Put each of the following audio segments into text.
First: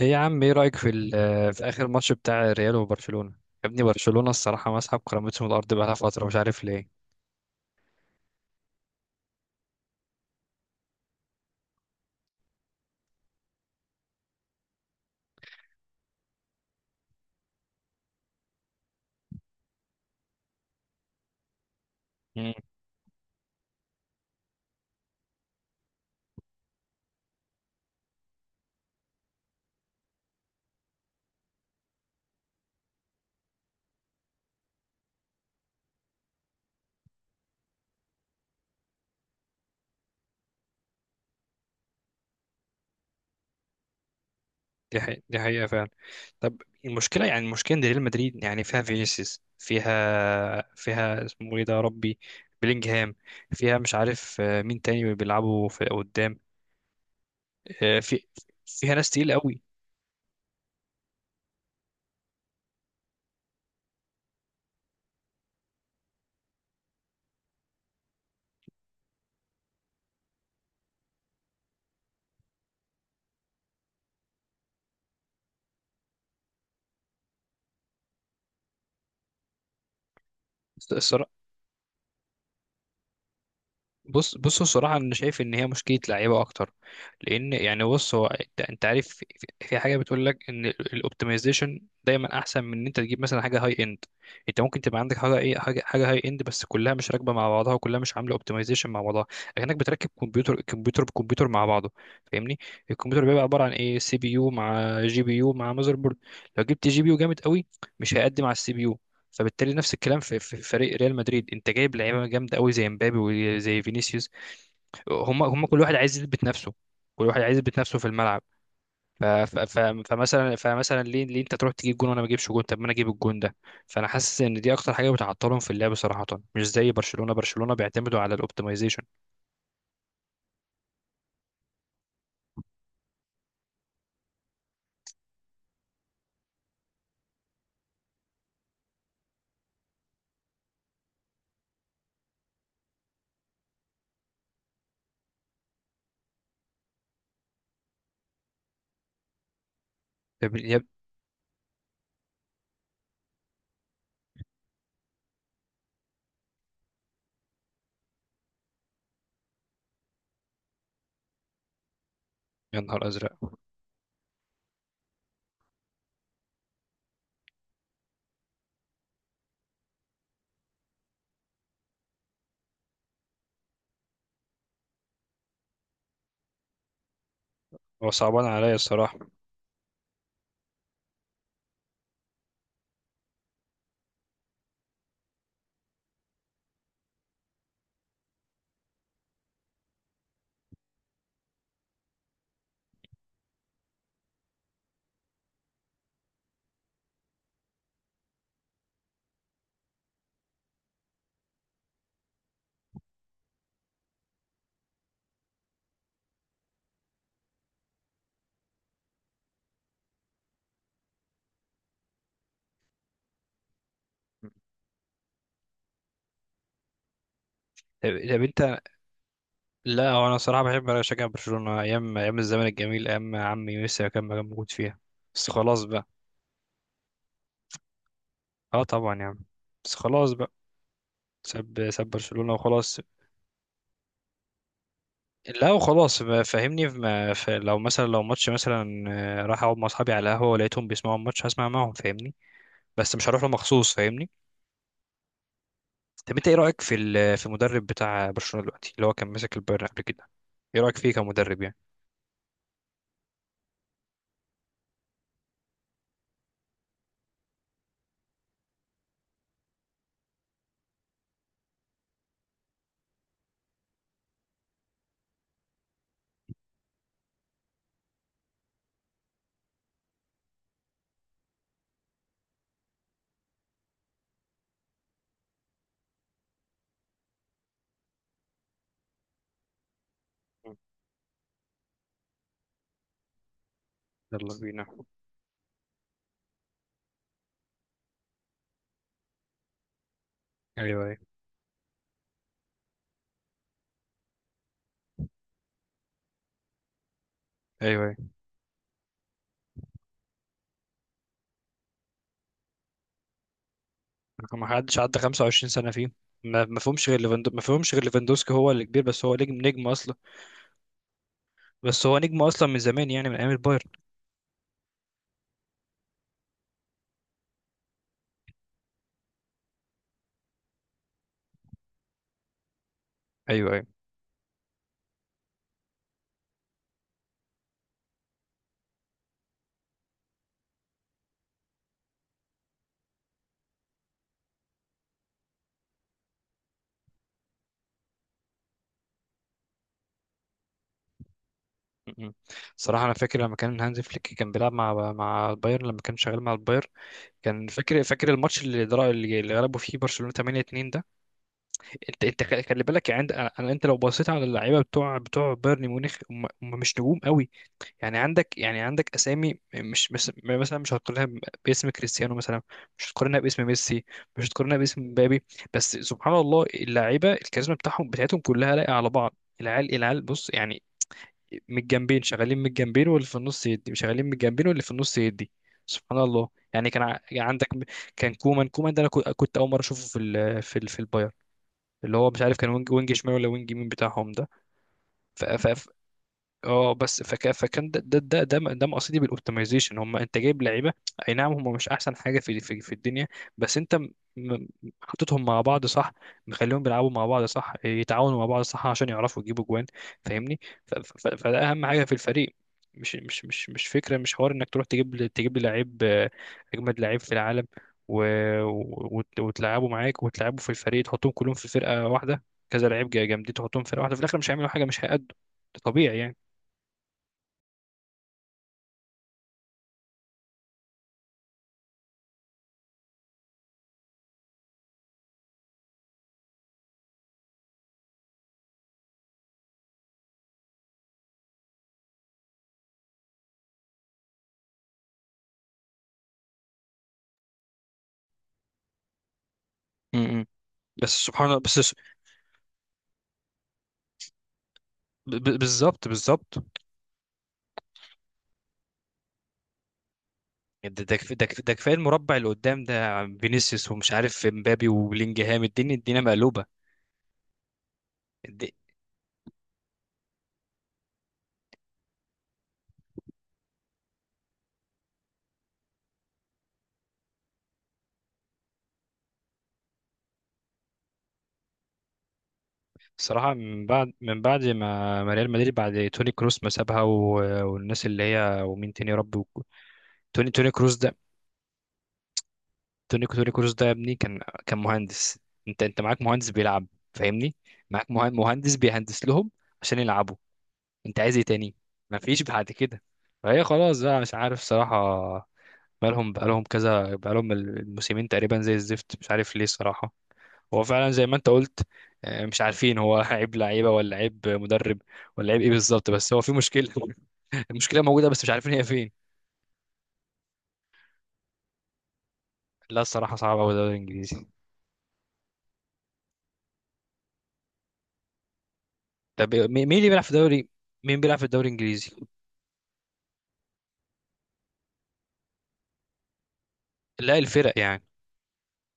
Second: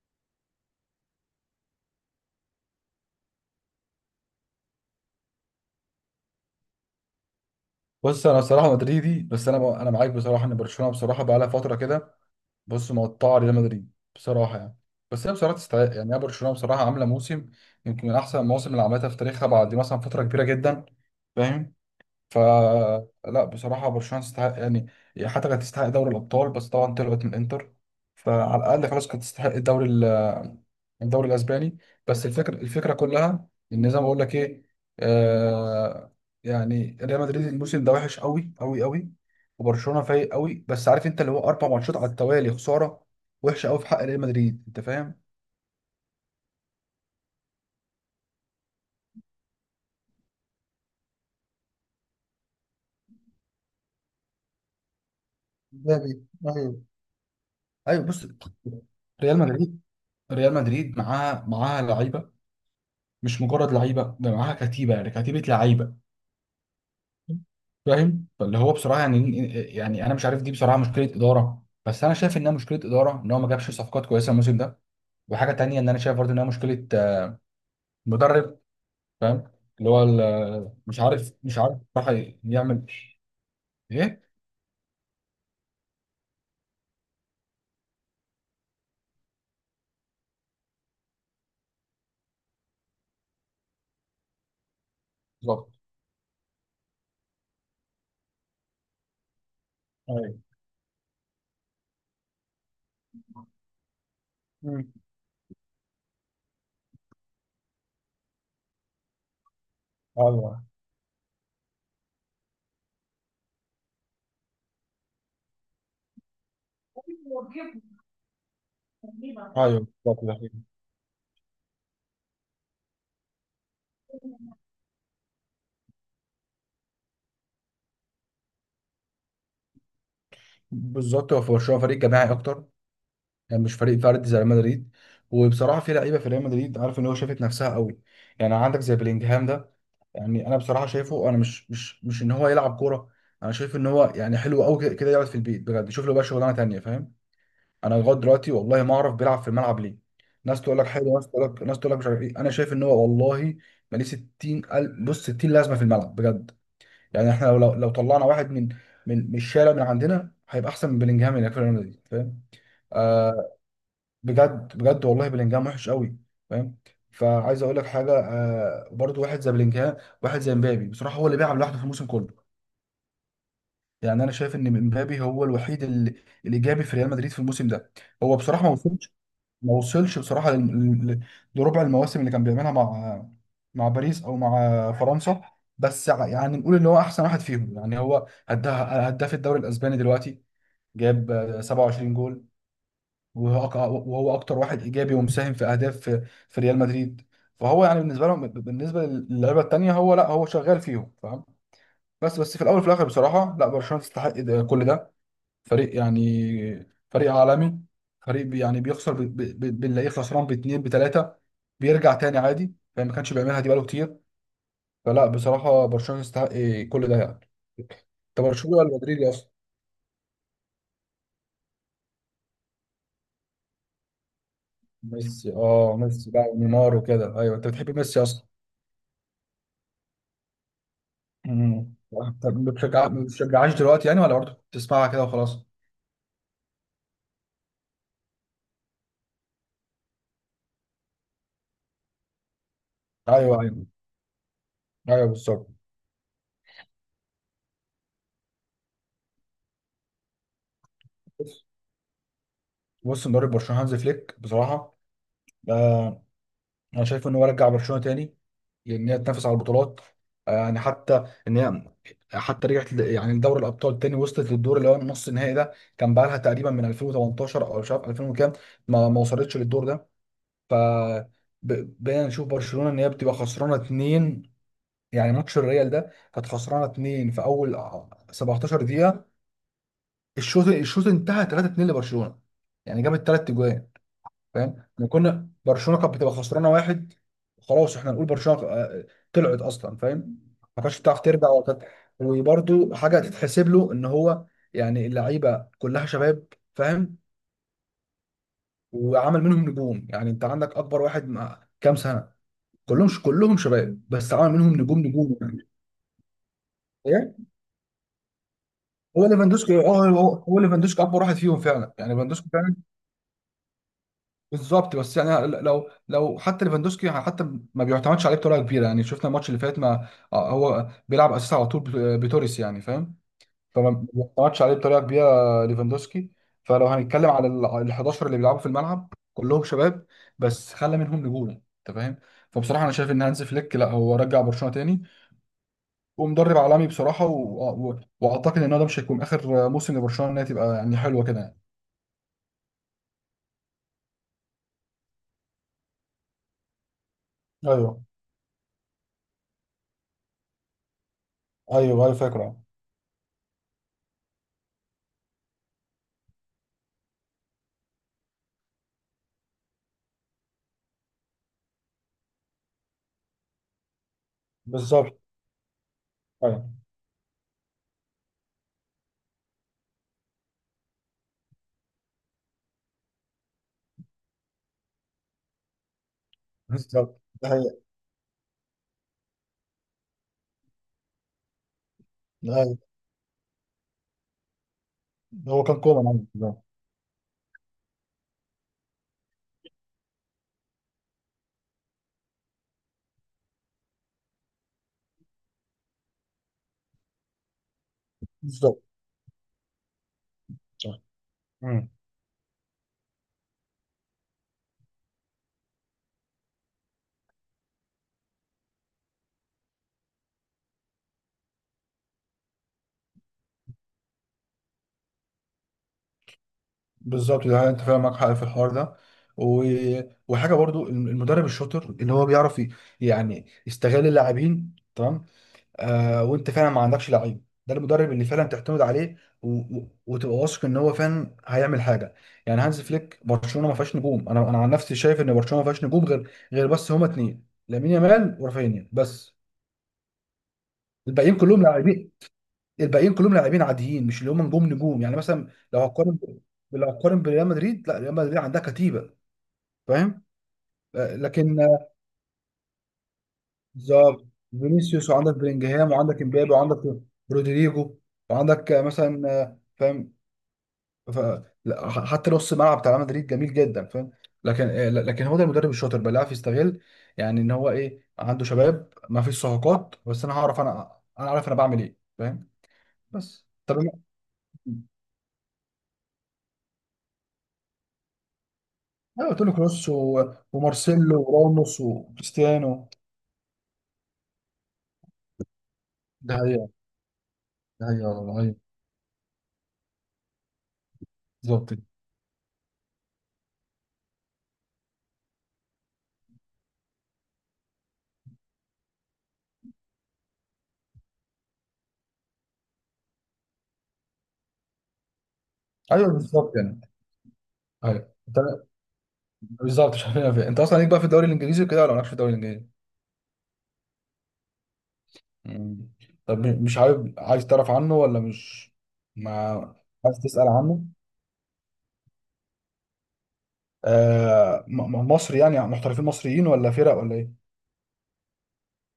ايه يا عم، ايه رأيك في اخر ماتش بتاع ريال وبرشلونة؟ يا ابني، برشلونة الصراحة مسحب كرامتهم. الارض بقالها فترة، مش عارف ليه. بص، انا بصراحه مدريدي، بس انا معاك بصراحه ان برشلونه بصراحه بقى لها فتره كده. بص، مقطعه ريال مدريد بصراحه، يعني بس هي بصراحه تستحق. يعني هي برشلونه بصراحه عامله موسم يمكن من احسن المواسم اللي عملتها في تاريخها بعد مثلا فتره كبيره جدا. فاهم؟ مم. فلا بصراحة برشلونة تستحق يعني. حتى كانت تستحق دوري الأبطال بس طبعا طلعت من الإنتر. فعلى الأقل خلاص كانت تستحق الدوري الأسباني. بس الفكرة، الفكرة كلها، إن زي ما بقول لك إيه، آه، يعني ريال مدريد الموسم ده وحش قوي قوي قوي، وبرشلونة فايق قوي. بس عارف أنت، اللي هو أربع ماتشات على التوالي خسارة وحشة قوي في حق ريال مدريد، أنت دي فاهم؟ حقيقة، دي حقيقة فعلا. طب المشكلة ان ريال مدريد يعني فيها فينيسيوس، فيها اسمه ايه ده يا ربي؟ بلينجهام. فيها مش عارف مين تاني بيلعبوا في مبابي، قدام؟ ايوه. آه، أيوه في بص، فيها ناس تقيلة ريال مدريد، ريال مدريد معاها لعيبة. مش مجرد لعيبه، ده معاها كتيبه، يعني كتيبه لعيبه. فاهم؟ فاللي هو بصراحه يعني، يعني انا مش عارف، دي بصراحه مشكله اداره. بس انا شايف انها مشكله اداره ان هو ما جابش صفقات كويسه الموسم ده. وحاجه تانية، ان انا شايف برضه انها مشكله مدرب. فاهم؟ اللي هو مش قوي. عارف مش عارف بصراحه يعمل ايه بص الصراحة أنا شايف إن هي مشكلة لعيبة أكتر. لأن يعني بص، هو أنت عارف في حاجة بتقول لك إن الأوبتمايزيشن دايما أحسن من إن أنت تجيب مثلا حاجة هاي إند. أنت ممكن تبقى عندك حاجة إيه، بالظبط. حاجة هاي إند بس كلها مش راكبة مع بعضها، وكلها مش عاملة أوبتمايزيشن مع بعضها. لكنك بتركب ايوه. كمبيوتر، كمبيوتر بكمبيوتر مع بعضه. فاهمني؟ الكمبيوتر بيبقى عبارة عن إيه، سي بي يو مم. مع جي بي يو مع ماذر بورد. لو جبت جي بي يو جامد قوي مش هيقدم على السي بي يو. فبالتالي نفس الكلام في ايوه، في فريق ريال مدريد، انت جايب لعيبه جامده قوي زي مبابي وزي فينيسيوس. هم كل واحد عايز يثبت نفسه، كل واحد عايز يثبت نفسه في الملعب. ف- ف- ف- ايوه، بالظبط، ده فمثلا حقيقي. فمثلا ليه انت تروح تجيب جون وانا ما اجيبش جون؟ طب ما انا اجيب الجون ده. فانا حاسس ان دي اكتر حاجه بتعطلهم في اللعب صراحه. مش زي برشلونه، برشلونه بيعتمدوا على الاوبتمايزيشن. بالظبط، هو في برشلونه فريق جماعي اكتر، يعني مش فريق فردي زي ريال مدريد. وبصراحه في لعيبه في ريال مدريد عارف ان هو شافت نفسها قوي. يعني عندك زي بلينجهام ده، يعني انا بصراحه شايفه، انا مش ان هو يلعب كوره. انا شايف ان هو يعني حلو قوي كده كده يقعد في البيت، بجد يشوف له بقى شغلانه تانيه. فاهم؟ انا لغايه دلوقتي والله ما اعرف بيلعب في الملعب ليه. طب ناس يا تقول ب- لك حلو، ناس تقول لك مش عارف ايه. انا شايف ان هو والله ماليه 60. بص، 60 لازمه في الملعب بجد. يعني احنا لو طلعنا واحد من من الشارع من عندنا هيبقى احسن من بلينجهام اللي في ريال مدريد. فاهم؟ يا نهار آه، ازرق! بجد بجد، والله بلينجهام وحش قوي. فاهم؟ فعايز اقول لك حاجه، آه، برضو واحد زي بلينجهام، واحد زي مبابي بصراحه هو اللي بيلعب لوحده في الموسم كله. يعني انا شايف ان مبابي هو الوحيد الايجابي في ريال مدريد في الموسم ده. هو هو صعبان بصراحه ما عليا وصلش، الصراحه. طب, ما وصلش بصراحه لربع المواسم اللي كان بيعملها مع، مع باريس او مع فرنسا. بس يعني نقول ان هو احسن واحد فيهم. يعني هو هداف الدوري الاسباني دلوقتي، جاب 27 جول. وهو أك- وهو اكتر واحد ايجابي ومساهم في اهداف في، في ريال مدريد. فهو يعني بالنسبه لهم، بالنسبه للعيبه التانيه، هو لا، هو شغال فيهم. فاهم؟ بس، بس في الاول وفي الاخر بصراحه لا، برشلونه تستحق ده كل ده. فريق يعني فريق عالمي. فريق يعني بيخسر بنلاقيه خسران باتنين بتلاته، بيرجع تاني عادي. فما كانش بيعملها دي بقاله كتير. فلا بصراحه برشلونه تستحق كل ده يعني. طب انت برشلونه انت، ولا مدريدي اصلا؟ لا هو انا صراحه بحب اشجع برشلونه ايام، ايام الزمن الجميل، ايام عمي ميسي كان موجود فيها. بس ميسي، خلاص اه، بقى. ميسي بقى ونيمار وكده. ايوه، انت بتحب ميسي اصلا. اه طبعا يا عم. بس خلاص بقى. ساب مم. ساب برشلونة طب ما وخلاص. بتشجع، ما بتشجعهاش دلوقتي يعني، ولا برضه بتسمعها كده وخلاص؟ لا وخلاص فاهمني، ما ف... لو ماتش مثلا، راح اقعد مع اصحابي على القهوة ولقيتهم بيسمعوا الماتش هسمع معاهم. فاهمني؟ بس مش هروح له ايوه، ايوه. مخصوص. فاهمني؟ ايوه، بالظبط. طب انت ايه رأيك في ال... في المدرب بتاع برشلونة دلوقتي، اللي هو كان ماسك البايرن قبل كده؟ ايه رأيك فيه كمدرب بص، يعني؟ بص، مدرب برشلونه هانز فليك بصراحه، آه، انا شايف ان هو رجع برشلونه تاني، لان هي تنافس على البطولات. آه يعني حتى ان هي، حتى رجعت يعني لدوري الابطال تاني، وصلت للدور اللي هو النص النهائي ده. كان بقى لها تقريبا من 2018 او مش عارف 2000 وكام ما، ما وصلتش للدور ده. ف، بقينا نشوف برشلونه ان هي بتبقى خسرانه اتنين. يعني ماتش الريال ده كانت خسرانه 2 في اول 17 دقيقه. الشوط مم. الشوط انتهى 3-2 لبرشلونه. يعني جابت ثلاث اجوان. يلا فاهم؟ بينا. احنا كنا، برشلونه كانت بتبقى خسرانه واحد، خلاص احنا نقول برشلونه طلعت اصلا. فاهم؟ ما كانتش ايوه، ايوه، بتعرف ترجع. وكانت، وبرده حاجه تتحسب له ان هو يعني اللعيبه كلها شباب. فاهم؟ ايوه، ايوه. وعمل منهم نجوم. يعني انت عندك اكبر واحد مع كام سنه؟ كلهم شباب، بس عمل ما منهم حدش نجوم عدى نجوم. 25 سنة فيه. ما فيهمش غير يعني ليفاندو ما فيهمش غير ليفاندوسكي هو اللي كبير، بس هو هو نجم، ليفاندوسكي، نجم هو اصلا. هو هو ليفاندوسكي اكبر واحد فيهم فعلا. بس يعني هو نجم ليفاندوسكي اصلا فعلا. من زمان، يعني من ايام البايرن. بالظبط، بس يعني لو، لو حتى ليفاندوسكي يعني حتى ما بيعتمدش عليه بطريقه كبيره. يعني شفنا الماتش اللي فات، ما هو بيلعب اساسي على طول بتوريس. يعني فاهم؟ ايوه، ايوه. فما بيعتمدش عليه بطريقه كبيره ليفاندوسكي. فلو هنتكلم على ال 11 اللي بيلعبوا في الملعب كلهم شباب، بس خلى منهم نجوم. انت فاهم؟ فبصراحه انا شايف ان هانز فليك لا، هو رجع برشلونه تاني، ومدرب عالمي بصراحه. واعتقد ان هو ده مش هيكون اخر موسم لبرشلونه انها تبقى يعني حلوه كده يعني. م- م. صراحة أنا فاكر لما كان هانز فليك كان بيلعب مع البايرن، لما كان شغال مع البايرن، كان فاكر ايوه، فاكر الماتش اللي درا اللي اللي غلبوا فيه برشلونة 8-2 ده. ايوه. ايوه أنت فاكره أنت أيوة. خ- خلي بالك، عند أنا، أنت لو بصيت على اللعيبة بتوع بايرن ميونخ، هم مش نجوم قوي. يعني عندك أسامي مش مثلا، مش هتقارنها باسم كريستيانو مثلا، مش هتقارنها باسم ميسي، مش هتقارنها باسم بالظبط. مبابي. بس سبحان ايوه، الله، اللعيبة، الكاريزما بتاعتهم كلها لايقة على بعض. العيال بص يعني، من الجنبين شغالين، من الجنبين واللي في النص يدي، شغالين من الجنبين واللي في النص يدي. سبحان الله. يعني كان ع- بالظبط، يعني ده هي. عندك، كان كومان ده، انا كنت اول مره اشوفه في البايرن، اللي هو مش عارف كان ايوه، وينج شمال ولا وينج يمين بتاعهم ده. هو كان كوما عندي بالظبط. اه بس فكان ده ده مقصدي بالاوبتمايزيشن. هم انت جايب لعيبه، اي نعم هم مش احسن حاجه في الدنيا، بس انت م- حطيتهم مع بعض صح، مخليهم بيلعبوا مع بعض صح، يتعاونوا مع بعض بالظبط. صح عشان يعرفوا يجيبوا جوان. فاهمني؟ ف... صح. ف... فده اهم مم. حاجه في الفريق. مش فكره، مش حوار انك تروح تجيب لي لعيب، اجمد لعيب في العالم، و... وتلعبه معاك وتلعبه في الفريق، تحطهم كلهم في فرقه واحده. كذا لعيب جامدين تحطهم في فرقه واحده، في الاخر مش هيعملوا حاجه، مش هيأدوا. ده طبيعي يعني. بالظبط، ده هي. انت فاهم، معاك حق في الحوار ده. و... وحاجه برضو، المدرب الشاطر اللي هو بيعرف يعني يستغل اللاعبين تمام. آه، وانت فعلا ما عندكش لعيب، ده المدرب اللي فعلا تعتمد عليه وتبقى واثق ان هو فعلا هيعمل حاجه. يعني هانز فليك برشلونه ما فيهاش نجوم. انا عن نفسي شايف ان برشلونه ما فيهاش نجوم، غير بس هما اتنين، لامين يامال ورافينيا بس. م- م. بس الباقيين سبحان الله. كلهم لاعبين. الباقيين كلهم لاعبين عاديين، مش اللي هم نجوم نجوم. يعني ب- مثلا ب- لو بالظبط هقارن، بالظبط لو هقارن بريال مدريد، لا ريال مدريد عندها كتيبه. فاهم؟ ده آه، ده كف- ده لكن، كف- ده آه، كفايه المربع اللي قدام ده، عم فينيسيوس ومش بالظبط. عارف مبابي فينيسيوس، وعندك وبلينجهام، بلينجهام، الدنيا الدنيا وعندك امبابي، مقلوبه. وعندك رودريجو، الد- وعندك مثلا، فاهم؟ ف... لا، حتى نص الملعب بتاع ريال مدريد جميل جدا. فاهم؟ لكن، لكن هو ده المدرب الشاطر بقى اللي عارف يستغل. يعني ان هو ايه، عنده شباب، ما فيش صفقات، بس انا هعرف، انا عارف انا بعمل ايه. فاهم؟ بس صراحه، طب، من بعد ما ريال مدريد بعد توني كروس ما سابها والناس اللي هي ومين تاني يا ايوه. رب قلت له كروس، توني توني كروس ده ومارسيلو وراموس وكريستيانو. توني كروس ده يا ابني كان، كان مهندس. انت معاك ده مهندس هي. بيلعب. فاهمني؟ ده هي معاك والله هي. مهندس بيهندس لهم عشان يلعبوا. انت عايز ايه بالظبط تاني؟ كده. ما فيش بعد كده. فهي خلاص بقى، مش عارف صراحة. بقالهم كذا، الموسمين تقريبا زي الزفت، مش عارف ليه الصراحة. هو فعلا زي ما انت قلت، مش عارفين هو عيب لعيبة ولا عيب مدرب ولا عيب ايه ايوه، بالظبط، بس هو في بالظبط يعني. مشكلة. المشكلة ايوه. موجودة انت بس مش عارفين هي فين. بالظبط مش عارف فين. انت اصلا ليك بقى في الدوري الانجليزي وكده، ولا مالكش في الدوري الانجليزي؟ لا الصراحة صعب أوي الدوري الإنجليزي. مم. طب مش عارف، عايز تعرف عنه ولا مش ما طب مين اللي عايز بيلعب في تسأل الدوري؟ عنه؟ مين بيلعب في الدوري الإنجليزي؟ آه، مصر يعني، محترفين مصريين ولا فرق ولا لا ايه؟ الفرق يعني.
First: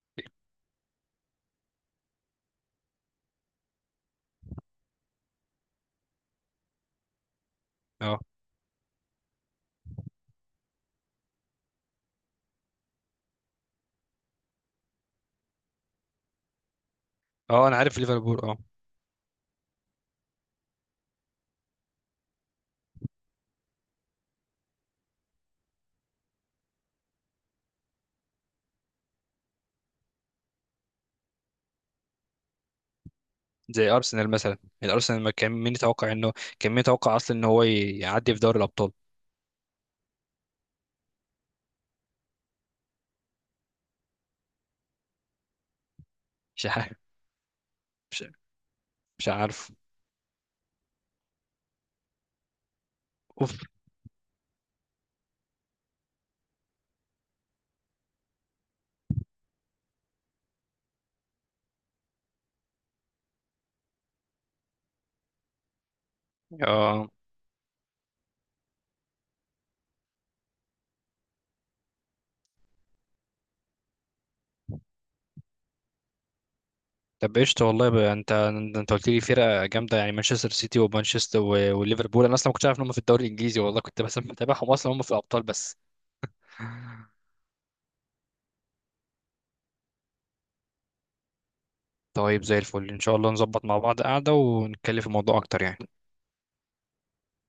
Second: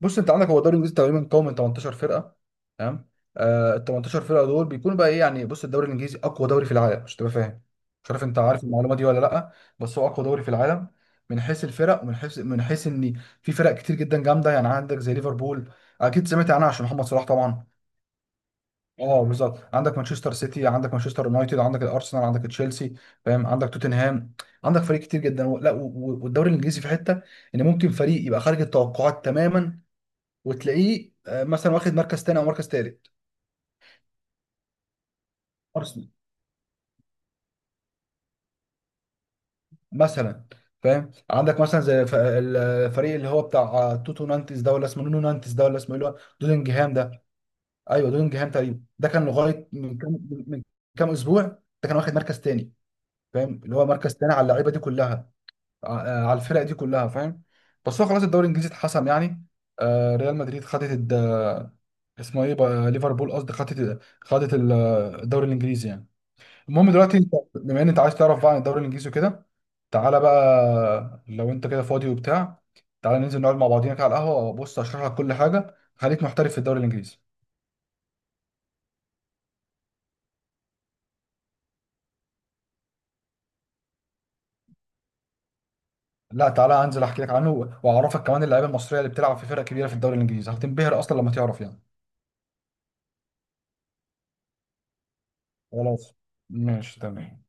بص، انت عندك هو الدوري الانجليزي تقريبا قوي من 18 فرقه. تمام؟ آه، ال 18 فرقه دول بيكونوا بقى ايه يعني؟ بص، الدوري الانجليزي اقوى دوري في العالم، مش تبقى فاهم. مش اه، عارف انت عارف المعلومه دي ولا لا، بس هو اقوى دوري في العالم، من حيث الفرق، ومن حيث، من حيث ان في فرق كتير جدا جامده. يعني عندك زي ليفربول، اكيد سمعت عنها عشان محمد صلاح طبعا. اه، أنا عارف ليفربول، اه. اه، بالظبط. عندك مانشستر سيتي، عندك مانشستر يونايتد، عندك الارسنال، عندك تشيلسي، فاهم؟ عندك توتنهام، عندك فريق كتير جدا. لا، والدوري الانجليزي في حته ان ممكن فريق يبقى خارج التوقعات تماما، وتلاقيه مثلا واخد مركز تاني او مركز تالت. زي أرسنال مثلا، الأرسنال ما كان مين ارسنال يتوقع إنه، كان مين يتوقع أصلا إن هو يعدي في دوري الأبطال. مثلا. فاهم؟ عندك مثلا زي الفريق اللي هو بتاع توتو نانتس ده، ولا اسمه نونو نانتس ده، ولا اسمه ايه اللي هو مش دودنجهام عارف. ده؟ ايوه، مش دودنجهام تقريبا ده كان مش لغايه عارف. من كام، من كام اسبوع ده كان واخد مركز تاني. اوف. فاهم؟ اللي هو مركز تاني على اللعيبه دي كلها، على الفرق دي كلها. فاهم؟ بس هو خلاص الدوري الانجليزي اتحسم يعني. ريال مدريد خدت اسمه ايه بقى، ليفربول قصدي، خدت، خدت الدوري الانجليزي يعني. المهم اه، دلوقتي انت بما ان انت عايز تعرف بقى عن الدوري الانجليزي وكده، تعالى بقى لو انت كده فاضي وبتاع، تعالى ننزل نقعد مع بعضينا كده على القهوه، بص اشرح لك كل حاجه، خليك محترف في الدوري الانجليزي. طب قشطة والله بقى. انت قلت لي فرقة جامدة، يعني مانشستر سيتي، ومانشستر وليفربول. انا اصلا ما كنتش عارف ان هم في الدوري الانجليزي، والله كنت بس متابعهم اصلا هم في الابطال بس. لا تعالى انزل احكي لك عنه، واعرفك كمان اللعيبه المصريه اللي بتلعب في فرق كبيره في الدوري الانجليزي، هتنبهر اصلا لما تعرف يعني. طيب زي الفل ان شاء الله نظبط مع بعض قعدة ونتكلم في الموضوع اكتر يعني. خلاص، ماشي، تمام.